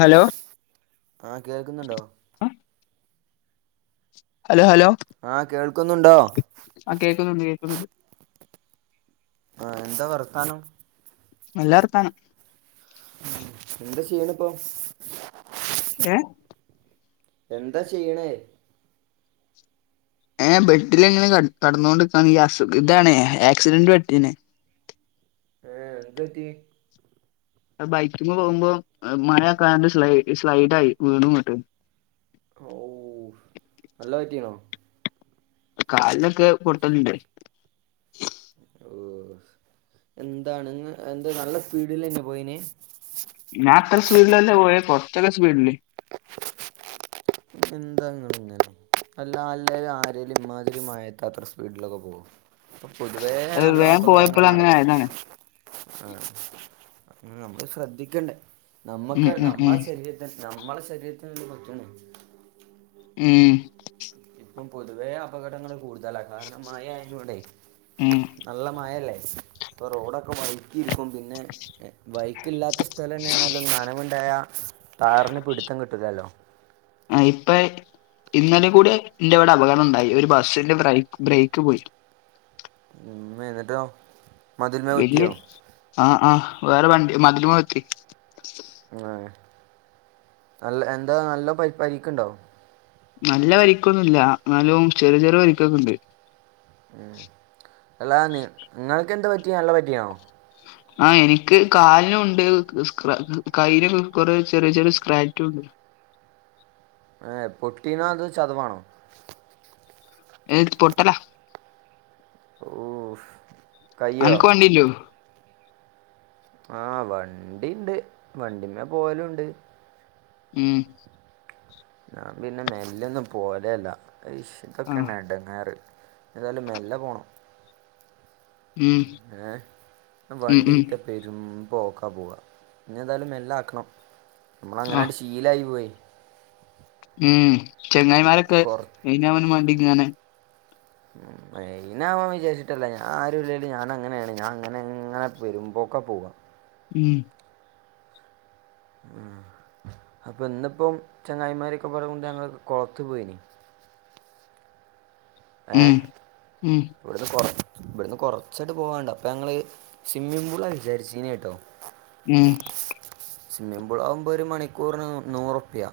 Hello ആ കേൾക്കുന്നുണ്ടോ? Hello hello? ആഹ് കേൾക്കുന്നുണ്ടോ ആ കേൾക്കുന്നുണ്ട് കേൾക്കുന്നുണ്ട് ആഹ് എന്താ വർത്താനം നല്ല വർത്താനം. ഉ എന്ത്. ചെയ്യ്ണ്പ്പോ? ഏ എന്താ ചെച്ച്ണ് ഏ ബെഡില് ങ്ങനെ കടന്നോണ്ട്ക്കാണ് ഈ അസുഖ ഇതാണ് ആക്സിഡന്റ് പറ്റിന് ഏ എന്തു പറ്റി അത് ബൈക്കുമ്മെ പോവുമ്പോ മഴയൊക്കെയായോണ്ട് സ്ലൈ സ്ലൈഡായി വീണുന്നിട്ട് ഓ നല്ല പറ്റീണോ കാലിനൊക്കെ പൊട്ടല്ണ്ട് ഓ എന്താണ് ഇന്ന് എന്ത നല്ല സ്പീഡിലേനോ പോയിന് ചെറ്യ സ്പീഡില് എന്താങ്ങള്ങ്ങനെ അല്ല അല്ലേും ആരേലും ഇമ്മാതിരി മഴേത്ത് അത്ര സ്പീഡിലൊക്കെ പോവോ അ പൊതുവേ അത് നല്ലോ വേഗം അപകടങ്ങ പോയപ്പോൾ അങ്ങനെ നടക് ആയതാണ് ആഹ് നമ്മള് ശ്രദ്ധിക്കണ്ടേ നമ്മക്ക് ഉം ആണ് ഉം ഉം നമ്മള ശരീരത്തി നമ്മളെ ശരീരത്തി [unintelligible] ഉം ഇപ്പം പൊതുവെ അപകടങ്ങള് കൂടുതലാ കാരണം മയ ആയതോണ്ടെയ്. ഉം നല്ല മയല്ലേ ഇപ്പ റോഡൊക്കെ വൈക്കിപ പിന്നെ ബൈ കില്ല സ്ഥലം തന്നെയാണല്ലോ നനവുണ്ടായ താറിന് പിടിത്തം കിട്ടില്ലല്ലോ ആ ഇപ്പ ഇന്നലെ കൂടെ എന്റെ ഇവിടെ അപകടം ഉണ്ടായി ഒരു ബസിന്റെ ബ്രേക്ക് ബ്രേക്ക് പോയി എന്നിട്ടോ മതിൽമേ വല്യ കുത്തിയോ ആ ആഹ് വേറെ വണ് മതില് [unintelligible] ആ നല്ല എന്താ നല്ല പ പരിക്കുണ്ടോ? നല്ല വരിക്കോന്നുല്ല ന്നാലും ചെറിയ ചെറിയ വരിക്കോക്കെ ഉണ്ട് ഉം അല്ല നി നിങ്ങൾക്ക് എന്താ പ ഇയാളിനെ പറ്റിയാണോ? ആ എനിക്ക് കാലിനും ഉണ്ട് സ്‌ക്ര കൈന് കൊറെ ചെറിയ ചെറിയ സ്ക്രാറ്റും ഉണ്ട് ഏ പൊട്ടീനോ അതോ ചതവാണോ? എന് പൊട്ടല ഓഫ് അനക്ക് വണ്ടി ഇല്ലിയോ ആഹ് വണ്ടിഇണ്ട് വണ്ടിമ്മേ പോവലുംഉണ്ട് ഉം ഞാൻ പിന്നെ മെല്ലൊഒന്നും പോവലെഇല്ല ആ [unintelligible] ഇടങ്ങേറ് ഏതായാലും മെല്ലെ പോണം ഉം ഏ ഉം വണ്ടി ഉം കിട്ടയ പെരും പോക്കാ പോവാ ഇനി എന്തായാലും മെല്ല ആക്കണം നമ്മള് ആ അങ്ങനാണ്ട് ശീലായി പോയി ഉം ചെങ്ങായിമാരൊക്കെ കുറ കഴിഞ്ഞവനുംമേണ്ടി ങ്ങനെ അയിനവൻ വിചരിച്ചിട്ടല്ല ഞാൻ ആരുല്ലല് ഞാൻ അങ്ങനെയാണ് ഞാൻ അങ്ങനെ അങ്ങനെ പെരുംമ്പോക്ക പോവുഅ ഉം ഉം അപ്പൊ ഇന്നിപ്പോം ചങ്ങായിമാരൊക്കെ പറയ കൊണ്ട് ഞങ്ങ കൊളത്തി പോയ്ന് ഉം ഏഹ് ഉം ഇവിടുന്ന് കൊറ ഇവിടുന്ന് കുറച്ചായിട്ട് പോവാണ്ട് അപ്പൊ ഞങ്ങള് സ്വിമ്മിംഗ് പൂള വിചാരിച്ചീനേ കേട്ടോ ഉം സിമ്മിംപൂൾ ആകുമ്പോ ഒരു മണിക്കൂറിന് നൂറുപ്പ്യ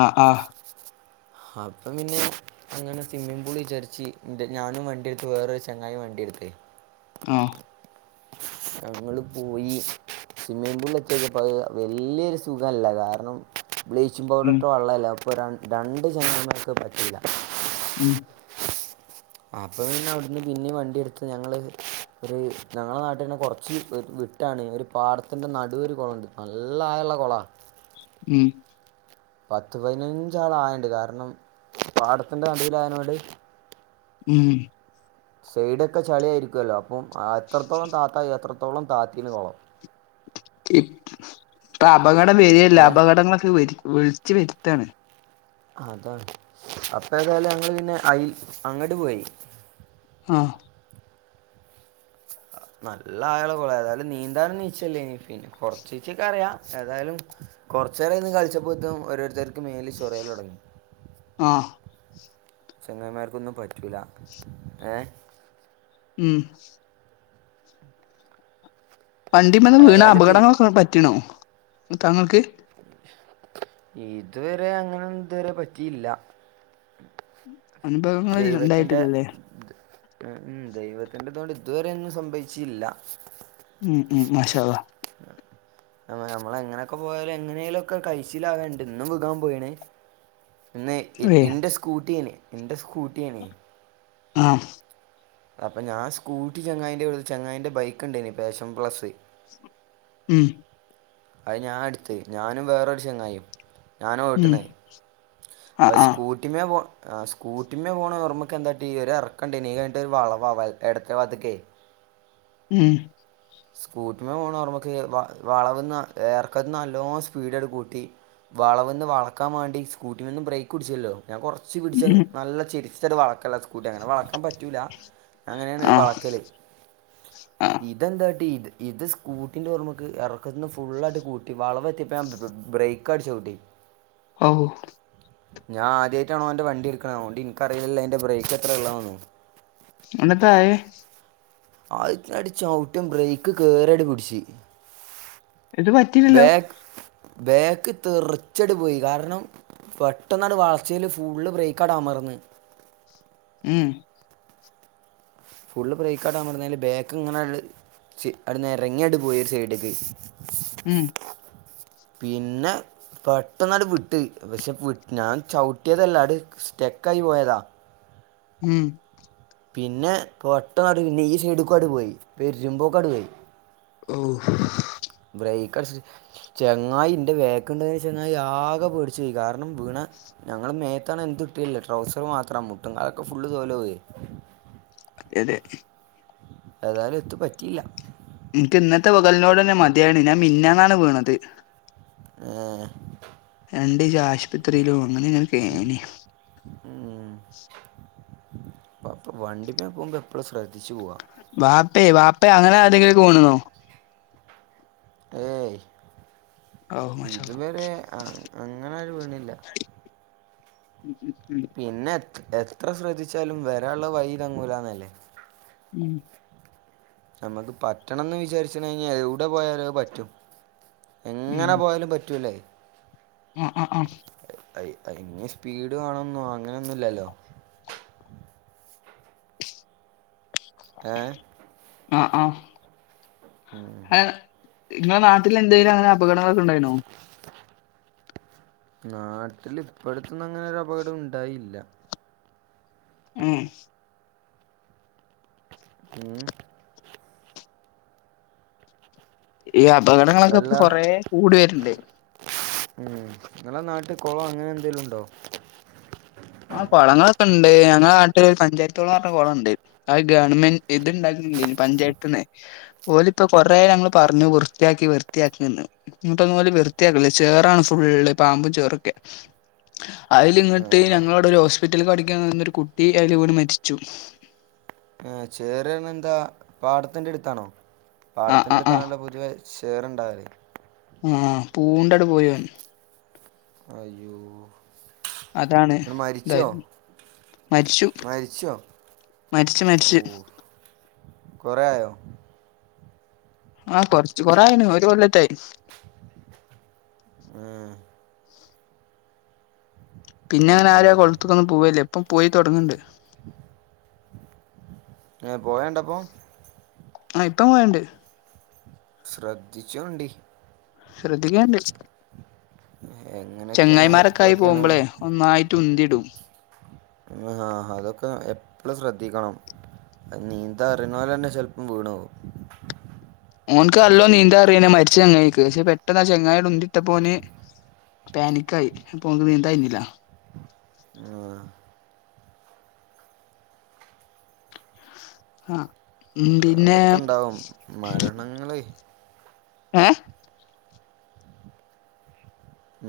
അ ആഹ് അപ്പൊ പിന്നെ അങ്ങനെ സ്വിമ്മിങ് പൂൾ വിചരിച് ഇന്റെ ഞാനും വണ്ടിയെടുത്തു വേറൊരു ചങ്ങായും വണ്ടിയെടുത്ത് ആഹ് ഞങ്ങള് പോയി സ്വിമ്മിംഗ് പൂള് എത്തിയത് പ് വല്യോരു സുഖല്ല കാരണം ബ്ലീച്ചിംഗ് പൗഡർ ഉം ഇട്ട വള്ളല്ലേ ഇപ്പോൾ ര രണ്ട് ജനങ്ങൾക്ക് പറ്റീല്ല ഉം അപ്പൊ അവിടുന്ന് പിന്നെ വണ്ടിയെടുത്ത് ഞങ്ങള് ഒരു ഞങ്ങളെ നാട്ടിൽ തന്നെ കുറച്ച് വിട്ടാണ് ഒരു പാടത്തിന്റെ നടുവ ഒരു കുളംഉണ്ട് നല്ലായുള്ള കുളാ ഉം പത്ത് പതിനഞ്ചാള ആയണ്ട് കാരണം പാടത്തിന്റെ നടുവിൽ ആയനോണ്ട് ഉം സൈഡൊക്കെ ചളിയായിരിക്കുവല്ലോ അപ്പം അത്രത്തോളം താത്ത അത്രത്തോളം താത്തീന് കൊളം ഇപ് അപകടം വര്യല്ല ഏ അപകടങ്ങളൊക്കെ വ് വിള്ച്ച് വര്ത്താണ് അതാ അപ്പേതായാലും ഞങ്ങള് പിന്നെ അയിൽ അങ്ങട്ട് പോയി ആഹ് നല്ല ആയാളെ കൊള തായാലും നീന്താനുംീച്ചല്ലേ ഇനി പിന്നെ കൊറച്ച ചീച്ചക്ക് അറിയാം ഏതായാലും കൊറച്ച നേര ഇന്ന് കളിച്ചപ്പോത്ത ഓരോരുത്തർക്ക് മെയിൽ ചൊറൽ തുടങ്ങി ആഹ് ചെങ്ങായി മാര്ക്കൊന്നും പറ്റൂല ഏ മ് വണ്ടിമന്ന് വീണ് ഏതായാലും പിൻ അപടങ്ങളൊക്കെ പറ്റീണോ തങ്ങക്ക് ഇത് വരെ അങ്ങനൊന്നു ഇത് വരെ പറ്റീല്ല അനുഭവങ്ങള ഉണ്ടായിട്ടില്ലല്ലേ മ് മ് ദൈവത്തിന്റെതൊണ്ട് ത് വരെ ഒന്നും സംഭവിച്ചീല്ല മ് മ് മാഷാ അല്ലാഹ് നമ്മളെങ്ങെനെക്കെ പോയാലും എങ്ങനേലൊക്കെ കൈച്ചിലാവ്ണ്ട് ഇന്നും വ്കാൻ പോയീണ് ഇന്ന് ന്ന് ഏ ഇന്റെ സ്കൂട്ടിനെ- ഇന്റെ സ്- കൂട്ട്യാണേയ് ആഹ് അപ്പൊ ഞാൻ സ്കൂട്ടി ചങ്ങായീന്റെ വ്ടെ ച്ച് ചങ്ങായിൻന്റെ ബൈക്ക്ണ്ടേനി പേഷം പ്ലസ് മ് അത് ഞാൻ ഇട്ത്ത് ഞാനും വേറൊരു ചെങ്ങായും ഞാനാ ഉം ഓട്ട്ണേ അപ്പ ആഹ് ആഹ് സ്കൂട്ടിമ്മേ പോ ആ സ്കൂട്ടിയമ്മേ പോണോമ്മക്ക് എന്താട്ടി ഈ ഒര് എറക്കണ്ടേയ്നീ കയിഞ്ഞിട്ടൊര് വളവാ എടത്തെ ഭാത്തക്കേയ് മ് സ്കൂട്ടിമ്മെ പോണഓർമ്മക്ക് വളവ്ന്ന് എറക്കത്ത്ന്ന്നല്ലോം സ്പീഡണ് കൂട്ടി വളവ്ന്ന് വളക്കാം വാണ്ടി സ്കൂട്ടിമന്ന് ബ്രേക്ക് പുടിച്ചല്ലോ ഞാൻ കൊറച്ച് പിടിച്ച് ഉം നല്ല ചെരിച്ചു ചര് വളക്ക കൂട്ടി അങ്ങനെ വളക്കാം പറ്റൂല അങ്ങനെയാണ് ആഹ് വളക്കല് ആഹ് ഇതെന്ത കട്ടി ഇത് ഇത് സ്കൂട്ടിന്റെ ഓർമക്ക് എറക്കത്ത്ന്ന് ഫുള്ളായിട്ട് കൂട്ടി വളവെത്തെപ്പോ ബ്രേക്കങ്ങട്ട് ചൗട്ടി ഔ ഞാൻ ആദ്യട്ടാണോന്റെ വണ്ടി എടുക്കണ എനിക്കറിയില്ലല്ലോ ഐന്റെ ബ്രേക്ക് എത്രേ ഉള്ളത്ന്നും എന്ന്ട്ടായെ അത് ചവുട്ടുമ്പോ ബ്രേക്ക്‌ കേറി അങ്ങ് പിടിച് എന്തും പറ്റീലല്ലോ ബ്രേക്ക്‌ തെറിച്ചണ്ട് പോയി കാരണം പെട്ടന്നണ്ട് വളചേല് ഫുള്ള് ബ്രേക്കങ്ങട്ട് അമർന്ന് മ് ഫുള് ബ്രേക്കട്ട് അമർന്നാല് ബാക്ക് ഇങ്ങനെ ങ്ങട്ട് നെരങ്ങിങ്ങട്ട് പോയി ഒരു സൈഡ്ക്ക് ഉം പിന്നെ പെട്ടന്നട് വിട്ട് പക്ഷെ വ് ഞാൻ ചൗട്ട്യേതല്ല സ്റ്റെക്കായി പോയതാ ഉം പിന്നെ പൊട്ടന്ന് പിന്നെ ഈ സൈഡ ഒക്ക അടെ പോയി വെരുമ്പോക്കെ അട് പോയി ഓ ബ്രേക്ക ചങ്ങായി ഇന്റെ വേക്ക്ണ്ടന് ചങ്ങ ആകെ പേടിച്ചു പോയി കാരണം വീണ ഞങ്ങള്ൾ മേത്താണ് എട്ടില്ല ട്രൗസർ മാത്രം മുട്ടും അതൊക്കെ ഫുള്ള് തോല പോയി അതെ അതെ ഏതായാലും എത്ത പറ്റിയില്ല എനിക്ക് ഇന്നത്തെ വകലിനോട് തന്നെ മതിയാണ് ഞാൻ മിന്ന [unintelligible] വീണത് ഉം രണ്ട് ആശുപത്രിയിലോ അങ്ങനെ ങ്ങ കേന അപ്പ വണ്ടിമേ പോകുമ്പോ എപ്പോഴും ശ്രദ്ധിച്ചു പോവാ ബാപ്പ ബാപ്പ അങ്ങനെ ആതെങ്കില പോണന്നോ ഏ ഔ മാഷാ അള്ളാ ഇതുവരെ അങ്ങനെരു വീണില്ല ഉം പിന്നെ എത്ര ശ്രദ്ധിച്ചാലും വരുള്ള വൈതങ്ങൂഉള്ളത് വഴിയിൽ താങ്ഗുല ഉം നമ്മുക്ക് പറ്റണംന്ന് വിചാരിച്ചിട്ടുണ്ടെങ്കിൽ കഞ്ഞ എവിടെ പോയാല പറ്റും എങ്ങനെ പോയാലും പറ്റൂല്ലേ ആഹ ആഹ ആഹ അ ഇനി സ്പീഡ് വേണന്നു അങ്ങനെയൊന്നുമല്ലല്ലോ ഏ ആഹ ആഹ ഉം നിങ്ങളെ നാട്ടിൽ എന്തും അന- അപകടങ്ങളൊക്കെണ്ടായിുന്നോ നാട്ടിൽ ഇപ്പഴത്തൊന്നും അങ്ങനെ ഒരു അപകടം ഉണ്ടായില്ല ഉം പി [unintelligible] ഈ അപകടങ്ങളൊക്കെ അല്ല ഇപ്പൊ കൊറ കൂടി വരുണ്ട് ഉം. നിങ്ങളെ നാട്ട കുളം അങ്ങനെ എന്തെലും ഉണ്ടോ ആ കുളങ്ങളൊക്കെ ഉണ്ട് ഞങ്ങളുടെ നാട്ടില് പഞ്ചായത്തോളന്ന് പറഞ്ഞ കുളംുണ്ട് അ ഗവൺമെന്റ് ഇത്ണ്ടാക്കുന്നുണ്ട് പഞ്ചായത്തന്ന പോലെ ഇപ്പോൊ കൊറെ ആ ഞങ്ങള്ൾ പറഞ്ഞു വൃത്തിയാക്കി വൃത്തിയാക്കിന്ന് ഇിട്ട അന്ന പോോലെ വൃത്തിയാക്കല്ല ചേറാണ് ഫുള്ള് പാമ്പും ചേറൊക്കെ അതിൽ ഇങ്ങട്ട് ആ അവിടെ ഒരു ഹോസ്പിറ്റലിൽ കടിക്കാൻന്നൊരു കുട്ടി അലപല മരിച്ചു ഏ ചേറ എന്താ പാടത്തിന്റെ അടുത്താണോ ആഹ് പാടത്തിന്റെ ആഹ് അടുത്താണല്ല പൊതിയവ ഷെയർുണ്ടാവൽ ആഹ പൂണ്ടടെ പോയൻ അയ്യോ അതാണ് ഇങ്ങള് മരിച്ചോ എന്തായിരുന്നു മരിച്ചു മരിച്ചോ മരിച്ച് മരിച്ച് കുറേ ആയോ ആ കൊറച്ച് കൊറായിന് ഒരു കൊല്ലത്തായി ഉം പിന്നെ ആഹ് അങ്ങനെ ആരും ആഹ് കൊല്ലത്തെക്കൊന്നും പോവല്ലേ അപ്പം പോയി തുടങ്ങുന്നുണ്ട് പോയണ്ടപ്പോൾ ആഹഇപ്പം പോയണ്ട് ശ്രദ്ധിച്ചോണ്ടി ശ്രദ്ധിക്കാണ്ട് എങ്ങനെയൊക്കെയാണ് ചെങ്ങായിമാരൊക്കെ ആയി എപ്പളൊക്കെയാണ് പോകുമ്പോളെ ഒന്നായി ഉന്തിടും [unintelligible] ആ അതൊക്കെ എപ്പഴും ശ്രദ്ധിക്കണം നീന്താൻ അറിയുന്നവർ തന്നെ ചിലപ്പം വീണു പോകും ഓനക്ക് അല്ലോ നീന്താ അറിയാ മരിച്ച ചെങ്ങാതിയ്ക്ക് പക്ഷെ പെട്ടെന്ന് ചങ്ങായി ഉണ്ട ഇട്ടപ്പോ പാനിക്ക് ആയി അപ്പൊ ഓനക്ക് നീന്തായിരുന്നില്ല ആഹ് ആ എന്ത് അതൊക്കെ ഇണ്ടാവും മരണങ്ങളേ ഏ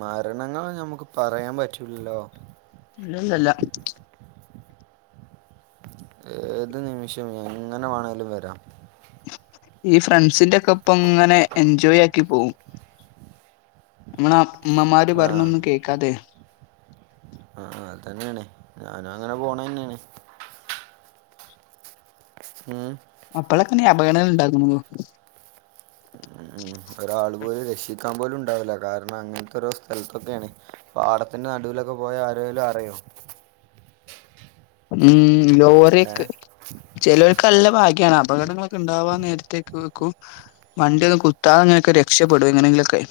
മരണങ്ങ നമ്മുക്ക് പറയാൻ പറ്റൂലല്ലോ ഇല്ലല്ല ഏത് നിമിഷവും എങ്ങനെ വേണേലും വരാം ഈ ഫ്രണ്ട്സിന്റെ ഒക്കെ ഒപ്പം ഇങ്ങനെ എൻജോയ് ആക്കി പോവും ആ അമ്മമാര് ആ പറണൊന്നും കേക്കാതെ ആ അത് തന്നെയാണ് ഞാനും അങ്ങനെ പോണ തന്നെയാണ് ഉം അപ്പോളൊക്കെ അപഗണനകൾ ഇണ്ടാക്കുന്നു ഉം. ഒരാൾ പോലും രക്ഷിക്കാൻ പോലും ഉണ്ടാവില്ല കാരണം അങ്ങനത്തെ ഒരു സ്ഥലത്തൊക്കെയാണ് പാടത്തിന്റെ നടുവിലൊക്കെ പോയാ ആരേലും അറിയോ ഉം ഏ ലോറിക്ക് ചിലർക്ക് ഭാഗ്യ- അപകടങ്ങളൊക്കെ ഉണ്ടാവാൻ നേരത്തേക്ക് വെക്കും വണ്ടിയൊന്നും കുത്താതെ അങ്ങനെയൊക്കെ രക്ഷ പ്പെടും എങ്ങനെയെങ്കിലുമൊക്കെ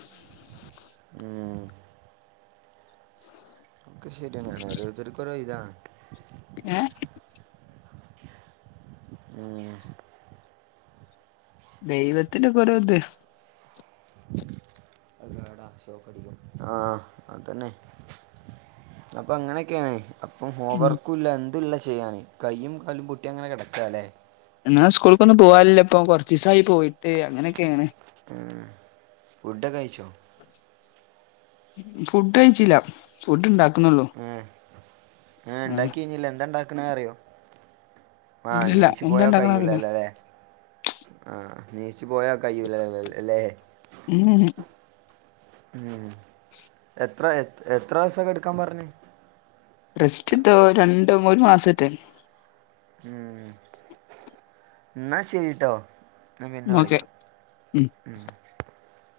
ഉം. ഒക്കെ ശരിയെയാണ് ഓരോരുത്തർക്കും ഓരോ ഇതാണ് ഏ ഉം ദൈവത്തിന്റെ കുറ [unintelligible] ആ അതന്നെ അപ്പൊ അങ്ങനെയൊക്കെയാണ് അപ്പം ഉം ഹോംവർക്കുല്ല അതല്ല ചെയ്യാന് കൈയ്യും കാലും പൊട്ടിയ അങ്ങനെ കിടക്കുകല്ലെ എങ്ങനെ സ്കൂൾക്കൊന്നും പോവാലില്ല ഇപ്പൊ കൊറച്ച് ദിവസമായി പോയിട്ട് അങ്ങനെയൊക്കെയാണ് ഫുഡ് കഴിച്ചോ ഫുഡ് കഴിച്ചില്ല ഫുഡ് ഉണ്ടാക്ക ഉം ആ ഉണ്ടാക്കി കഴിഞ്ഞില്ല എന്താ ഉണ്ടാക്കണ അറിയോ [inaudible] ആഹ ഇല്ലില്ല നീശി എന്താ പോയോ ഇണ്ടാക്കണ അറിയില്ല കഴൂലല്ലോ അല്ലേ ആഹ നീശി പോയാ കയല്ല അല്ലേ ആന ഉം എത്ര എ എത്ര ദിവസൊക്കെ എടുക്കാൻ പറഞ്ഞു സ്റ്റ് ഇ രണ്ടും ഒരു മാസത്തെ ഉം എന്ന ശരിട്ടോ പിന്നെ ഓക്കെ വിളിക്കാം ഉം ഉ